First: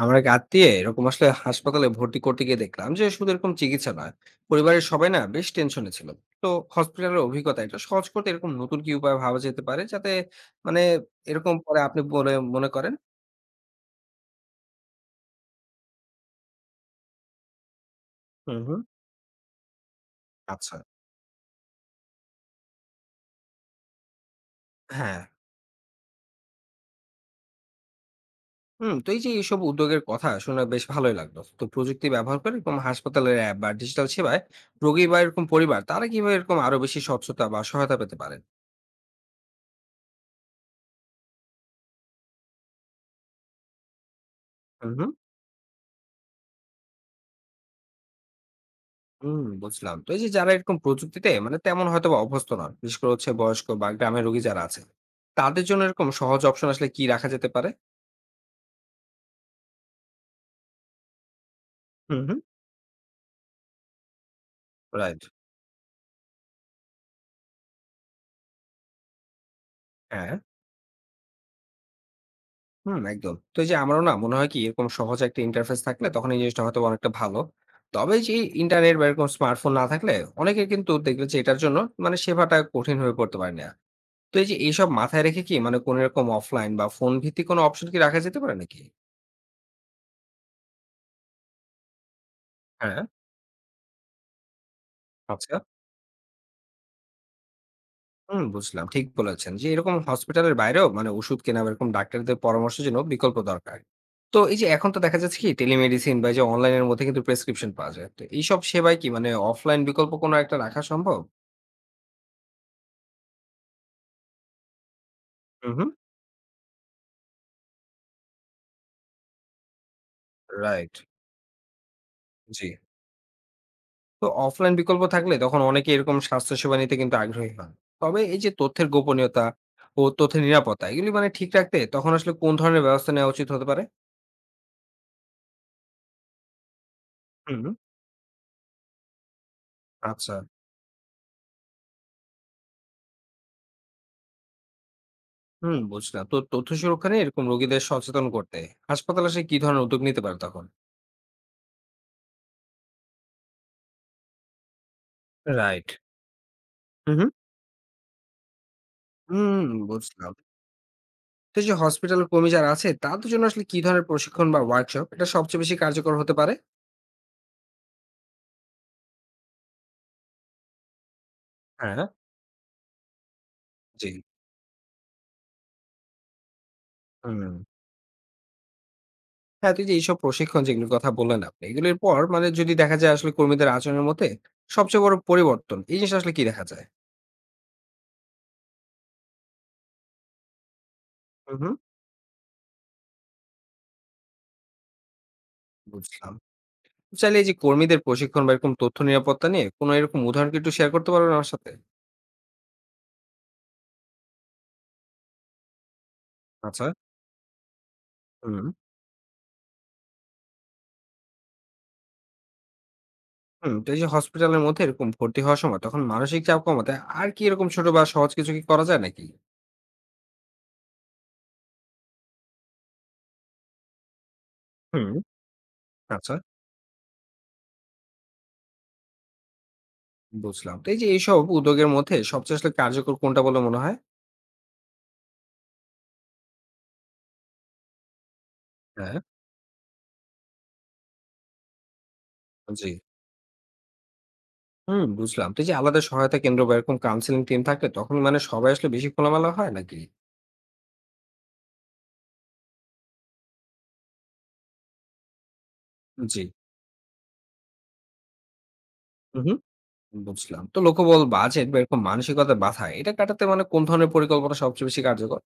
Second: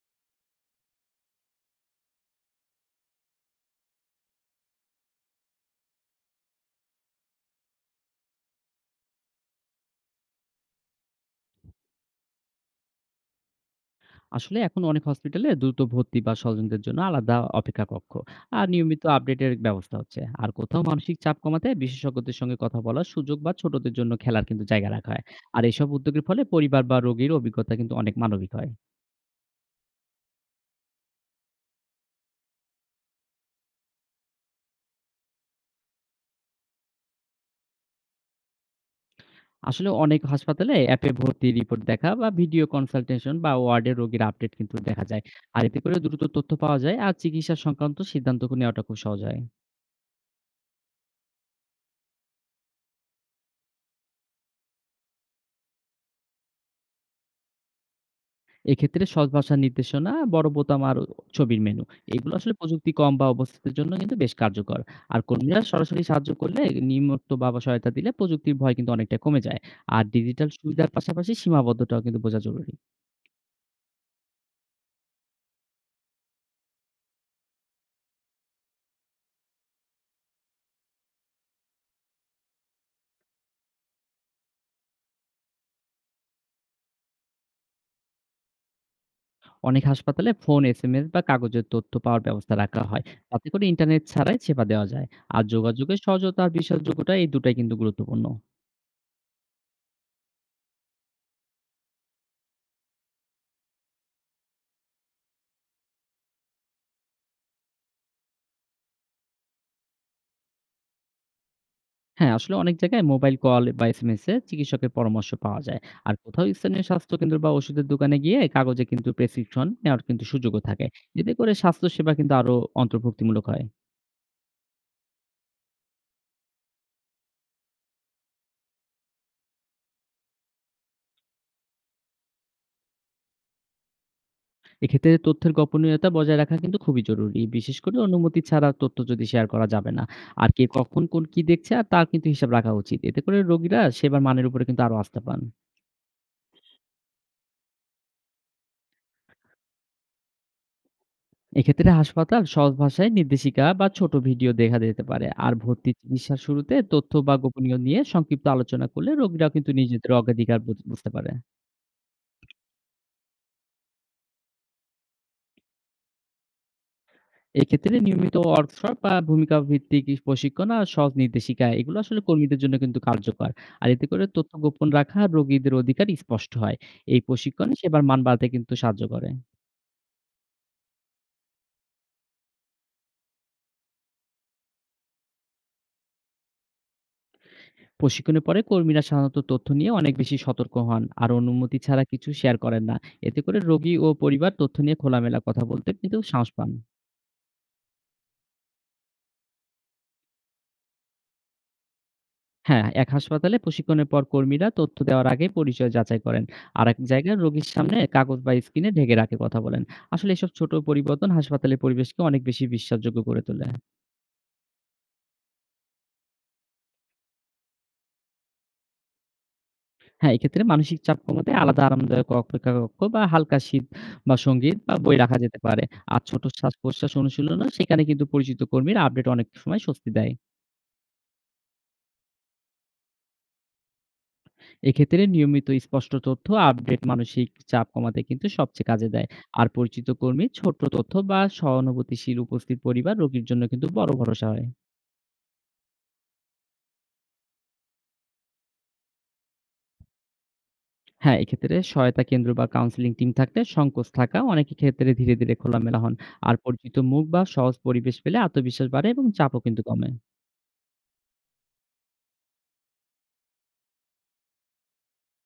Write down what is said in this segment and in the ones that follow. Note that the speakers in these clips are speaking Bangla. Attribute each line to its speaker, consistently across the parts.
Speaker 1: আমার এক আত্মীয় এরকম আসলে হাসপাতালে ভর্তি করতে গিয়ে দেখলাম যে শুধু এরকম চিকিৎসা নয়, পরিবারের সবাই না বেশ টেনশনে ছিল। তো হসপিটালের অভিজ্ঞতা এটা সহজ করতে এরকম নতুন কি উপায় ভাবা যেতে পারে যাতে মানে এরকম পরে আপনি বলে মনে করেন?
Speaker 2: আসলে এখন অনেক হসপিটালে দ্রুত ভর্তি বা স্বজনদের জন্য আলাদা অপেক্ষা কক্ষ
Speaker 1: হুম,
Speaker 2: আর
Speaker 1: হুম।
Speaker 2: নিয়মিত আপডেটের ব্যবস্থা হচ্ছে। আর
Speaker 1: আচ্ছা।
Speaker 2: কোথাও মানসিক চাপ কমাতে বিশেষজ্ঞদের সঙ্গে কথা বলার সুযোগ বা ছোটদের জন্য খেলার কিন্তু জায়গা রাখা
Speaker 1: হ্যাঁ।
Speaker 2: হয়। আর এসব উদ্যোগের ফলে পরিবার বা রোগীর অভিজ্ঞতা কিন্তু অনেক মানবিক হয়।
Speaker 1: হুম, তো এই যে এইসব উদ্যোগের কথা শুনে বেশ ভালোই লাগলো। তো প্রযুক্তি ব্যবহার করে এরকম হাসপাতালের অ্যাপ বা ডিজিটাল সেবায় রোগী বা এরকম পরিবার তারা কিভাবে এরকম আরো বেশি স্বচ্ছতা বা সহায়তা পেতে পারেন?
Speaker 2: আসলে অনেক হাসপাতালে অ্যাপে ভর্তি রিপোর্ট দেখা বা ভিডিও কনসালটেশন বা ওয়ার্ডের রোগীর আপডেট কিন্তু
Speaker 1: হুম,
Speaker 2: দেখা
Speaker 1: হুম।
Speaker 2: যায়। আর এতে করে দ্রুত তথ্য পাওয়া যায় আর চিকিৎসা সংক্রান্ত সিদ্ধান্ত নেওয়াটা খুব সহজ হয়।
Speaker 1: হুম, বুঝলাম। তো এই যে যারা এরকম প্রযুক্তিতে মানে তেমন হয়তোবা অভ্যস্ত নন, বিশেষ করে হচ্ছে বয়স্ক বা গ্রামের রোগী যারা আছে, তাদের জন্য এরকম সহজ অপশন আসলে কি রাখা যেতে পারে?
Speaker 2: এক্ষেত্রে সহজ ভাষার নির্দেশনা, বড় বোতাম আর ছবির মেনু।
Speaker 1: হুম,
Speaker 2: এগুলো
Speaker 1: হুম।
Speaker 2: আসলে প্রযুক্তি কম বা অবস্থিতের জন্য কিন্তু বেশ কার্যকর। আর
Speaker 1: রাইট।
Speaker 2: কর্মীরা সরাসরি সাহায্য করলে নিম্নোক্ত বা বা সহায়তা দিলে প্রযুক্তির ভয় কিন্তু অনেকটা কমে যায়। আর
Speaker 1: হ্যাঁ,
Speaker 2: ডিজিটাল সুবিধার পাশাপাশি সীমাবদ্ধতাও কিন্তু বোঝা জরুরি।
Speaker 1: হুম, একদম। তো এই যে আমারও না মনে হয় কি এরকম সহজ একটা ইন্টারফেস থাকলে তখন এই জিনিসটা হয়তো অনেকটা ভালো। তবে যে ইন্টারনেট বা এরকম স্মার্টফোন না থাকলে অনেকে কিন্তু দেখবে যে এটার জন্য মানে সেবাটা কঠিন হয়ে পড়তে পারে না। তো এই যে এইসব মাথায় রেখে কি মানে কোন এরকম অফলাইন বা ফোন ভিত্তিক কোন অপশন কি রাখা যেতে পারে নাকি?
Speaker 2: অনেক হাসপাতালে ফোন, এসএমএস বা কাগজের তথ্য পাওয়ার ব্যবস্থা রাখা
Speaker 1: হ্যাঁ,
Speaker 2: হয়। তাতে করে ইন্টারনেট ছাড়াই সেবা দেওয়া যায়। আর
Speaker 1: আচ্ছা।
Speaker 2: যোগাযোগের সহজতা আর বিশ্বাসযোগ্যতা এই দুটাই কিন্তু গুরুত্বপূর্ণ।
Speaker 1: হুম, বুঝলাম। ঠিক বলেছেন যে এরকম হসপিটালের বাইরেও মানে ওষুধ কেনা বা এরকম ডাক্তারদের পরামর্শের জন্য বিকল্প দরকার। তো এই যে এখন তো দেখা যাচ্ছে কি টেলিমেডিসিন বা এই যে অনলাইনের মধ্যে কিন্তু প্রেসক্রিপশন পাওয়া যায়। তো এইসব সেবায় কি মানে অফলাইন বিকল্প কোনো একটা রাখা সম্ভব?
Speaker 2: হ্যাঁ, আসলে অনেক জায়গায় মোবাইল কল বা এসএমএস এ চিকিৎসকের পরামর্শ পাওয়া
Speaker 1: হুম,
Speaker 2: যায়।
Speaker 1: হুম।
Speaker 2: আর কোথাও স্থানীয় স্বাস্থ্যকেন্দ্র বা ওষুধের দোকানে গিয়ে কাগজে কিন্তু প্রেসক্রিপশন নেওয়ার কিন্তু সুযোগও থাকে।
Speaker 1: রাইট,
Speaker 2: এতে করে স্বাস্থ্যসেবা কিন্তু আরো
Speaker 1: জি।
Speaker 2: অন্তর্ভুক্তিমূলক হয়।
Speaker 1: তো অফলাইন বিকল্প থাকলে তখন অনেকে এরকম স্বাস্থ্যসেবা নিতে কিন্তু আগ্রহী হন। তবে এই যে তথ্যের গোপনীয়তা ও তথ্যের নিরাপত্তা এগুলি মানে ঠিক রাখতে তখন আসলে কোন ধরনের ব্যবস্থা নেওয়া উচিত হতে পারে?
Speaker 2: এক্ষেত্রে তথ্যের গোপনীয়তা বজায় রাখা কিন্তু খুবই জরুরি।
Speaker 1: হুম।
Speaker 2: বিশেষ করে অনুমতি ছাড়া তথ্য যদি শেয়ার করা যাবে না।
Speaker 1: আচ্ছা।
Speaker 2: আর কে কখন কোন কি দেখছে আর তার কিন্তু হিসাব রাখা উচিত। এতে করে রোগীরা সেবার মানের উপরে কিন্তু আরো আস্থা পান।
Speaker 1: হুম, বুঝলাম। তো তথ্য সুরক্ষা নিয়ে এরকম রোগীদের সচেতন করতে হাসপাতাল আসলে কি ধরনের উদ্যোগ নিতে পারে তখন?
Speaker 2: এক্ষেত্রে হাসপাতাল সহজ ভাষায় নির্দেশিকা বা ছোট ভিডিও দেখা যেতে পারে, আর
Speaker 1: রাইট।
Speaker 2: ভর্তি চিকিৎসার শুরুতে
Speaker 1: হুম,
Speaker 2: তথ্য
Speaker 1: হুম।
Speaker 2: বা গোপনীয় নিয়ে সংক্ষিপ্ত আলোচনা করলে রোগীরাও
Speaker 1: হুম,
Speaker 2: কিন্তু নিজেদের
Speaker 1: বুঝলাম।
Speaker 2: অগ্রাধিকার বুঝতে পারে।
Speaker 1: তো এই যে হসপিটাল কর্মী যারা আছে তাদের জন্য আসলে কি ধরনের প্রশিক্ষণ বা ওয়ার্কশপ এটা সবচেয়ে বেশি কার্যকর হতে পারে?
Speaker 2: এক্ষেত্রে নিয়মিত ওয়ার্কশপ বা ভূমিকা ভিত্তিক প্রশিক্ষণ আর সহজ নির্দেশিকা, এগুলো
Speaker 1: হ্যাঁ।
Speaker 2: আসলে কর্মীদের জন্য কিন্তু কার্যকর। আর এতে
Speaker 1: জি।
Speaker 2: করে তথ্য গোপন রাখা আর রোগীদের অধিকার স্পষ্ট হয়। এই
Speaker 1: হুম।
Speaker 2: প্রশিক্ষণ সেবার মান বাড়াতে কিন্তু সাহায্য করে।
Speaker 1: হ্যাঁ, তো এই যে এইসব প্রশিক্ষণ যেগুলোর কথা বললেন আপনি, এগুলোর পর মানে যদি দেখা যায় আসলে কর্মীদের আচরণের মধ্যে সবচেয়ে বড় পরিবর্তন, এই জিনিসটা আসলে কি দেখা যায়?
Speaker 2: প্রশিক্ষণের পরে কর্মীরা সাধারণত তথ্য নিয়ে অনেক বেশি সতর্ক হন আর
Speaker 1: হুম, হুম।
Speaker 2: অনুমতি ছাড়া কিছু শেয়ার করেন না। এতে করে রোগী ও পরিবার তথ্য নিয়ে খোলামেলা কথা বলতে কিন্তু
Speaker 1: বুঝলাম।
Speaker 2: সাহস পান।
Speaker 1: চাইলে এই যে কর্মীদের প্রশিক্ষণ বা এরকম তথ্য নিরাপত্তা নিয়ে কোনো এরকম উদাহরণ কি একটু শেয়ার করতে পারবেন আমার সাথে?
Speaker 2: হ্যাঁ, এক হাসপাতালে প্রশিক্ষণের পর কর্মীরা তথ্য দেওয়ার আগে পরিচয় যাচাই করেন।
Speaker 1: আচ্ছা।
Speaker 2: আরেক জায়গায় রোগীর সামনে কাগজ বা
Speaker 1: হুম।
Speaker 2: স্ক্রিনে ঢেকে রাখে কথা বলেন। আসলে এসব ছোট পরিবর্তন হাসপাতালের পরিবেশকে অনেক বেশি বিশ্বাসযোগ্য করে তোলে।
Speaker 1: হুম, তো এই যে হসপিটালের মধ্যে এরকম ভর্তি হওয়ার সময় তখন মানসিক চাপ কমাতে আর কি এরকম ছোট বা সহজ কিছু কি করা যায় নাকি?
Speaker 2: হ্যাঁ, এক্ষেত্রে মানসিক চাপ কমাতে আলাদা আরামদায়ক অপেক্ষা কক্ষ বা হালকা শীত বা সঙ্গীত বা
Speaker 1: হুম।
Speaker 2: বই রাখা যেতে পারে। আর
Speaker 1: আচ্ছা।
Speaker 2: ছোট শ্বাস-প্রশ্বাস অনুশীলনও সেখানে কিন্তু পরিচিত কর্মীর আপডেট অনেক সময় স্বস্তি দেয়।
Speaker 1: বুঝলাম, তো এই যে এইসব উদ্যোগের মধ্যে সবচেয়ে আসলে কার্যকর কোনটা বলে মনে হয়?
Speaker 2: এক্ষেত্রে নিয়মিত স্পষ্ট তথ্য আপডেট মানসিক চাপ কমাতে কিন্তু সবচেয়ে কাজে
Speaker 1: হ্যাঁ।
Speaker 2: দেয়। আর পরিচিত কর্মীর ছোট্ট তথ্য বা সহানুভূতিশীল উপস্থিত
Speaker 1: জি।
Speaker 2: পরিবার রোগীর জন্য কিন্তু বড় ভরসা হয়।
Speaker 1: হুম, বুঝলাম, তো এই যে আলাদা সহায়তা কেন্দ্র বা এরকম কাউন্সিলিং টিম থাকলে তখন মানে সবাই আসলে বেশি খোলামেলা হয় নাকি?
Speaker 2: হ্যাঁ, এক্ষেত্রে সহায়তা কেন্দ্র বা কাউন্সেলিং টিম থাকলে সংকোচ থাকা অনেক ক্ষেত্রে ধীরে, ধীরে খোলামেলা হন।
Speaker 1: জি।
Speaker 2: আর পরিচিত মুখ বা সহজ পরিবেশ পেলে আত্মবিশ্বাস বাড়ে এবং
Speaker 1: হুম,
Speaker 2: চাপও কিন্তু কমে।
Speaker 1: বুঝলাম। তো লোকবল বাজেট বা এরকম মানসিকতা বাধা এটা কাটাতে মানে কোন ধরনের পরিকল্পনা সবচেয়ে বেশি কার্যকর?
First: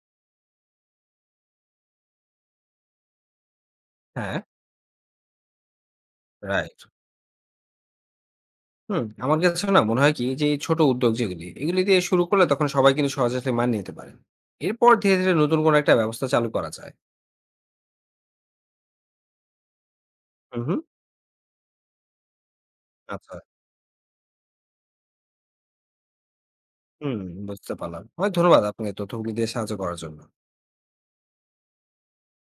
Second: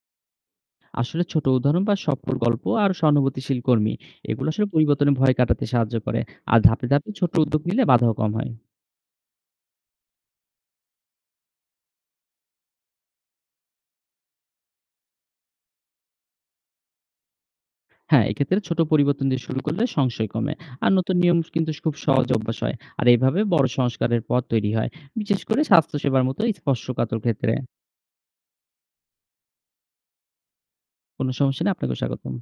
Speaker 2: আসলে ছোট উদাহরণ বা সফল গল্প আর সহানুভূতিশীল কর্মী,
Speaker 1: হ্যাঁ।
Speaker 2: এগুলো আসলে পরিবর্তনের ভয় কাটাতে সাহায্য করে। আর
Speaker 1: রাইট।
Speaker 2: ধাপে ধাপে ছোট উদ্যোগ নিলে বাধাও কম হয়।
Speaker 1: হুম, আমার কাছে না মনে হয় কি যে এই ছোট উদ্যোগ যেগুলি এগুলি দিয়ে শুরু করলে তখন সবাই কিন্তু সহজে আসলে মানিয়ে নিতে পারেন। এরপর ধীরে ধীরে নতুন কোনো একটা ব্যবস্থা চালু করা যায়।
Speaker 2: হ্যাঁ, এক্ষেত্রে ছোট পরিবর্তন দিয়ে শুরু করলে সংশয় কমে।
Speaker 1: হুম, হুম।
Speaker 2: আর নতুন নিয়ম কিন্তু খুব সহজ অভ্যাস হয় আর
Speaker 1: আচ্ছা।
Speaker 2: এইভাবে বড় সংস্কারের পথ তৈরি হয়, বিশেষ করে স্বাস্থ্যসেবার মতো স্পর্শকাতর
Speaker 1: হুম,
Speaker 2: ক্ষেত্রে।
Speaker 1: বুঝতে পারলাম, অনেক ধন্যবাদ আপনাকে তথ্যগুলি দিয়ে সাহায্য করার জন্য।
Speaker 2: কোনো সমস্যা নেই, আপনাকে স্বাগতম।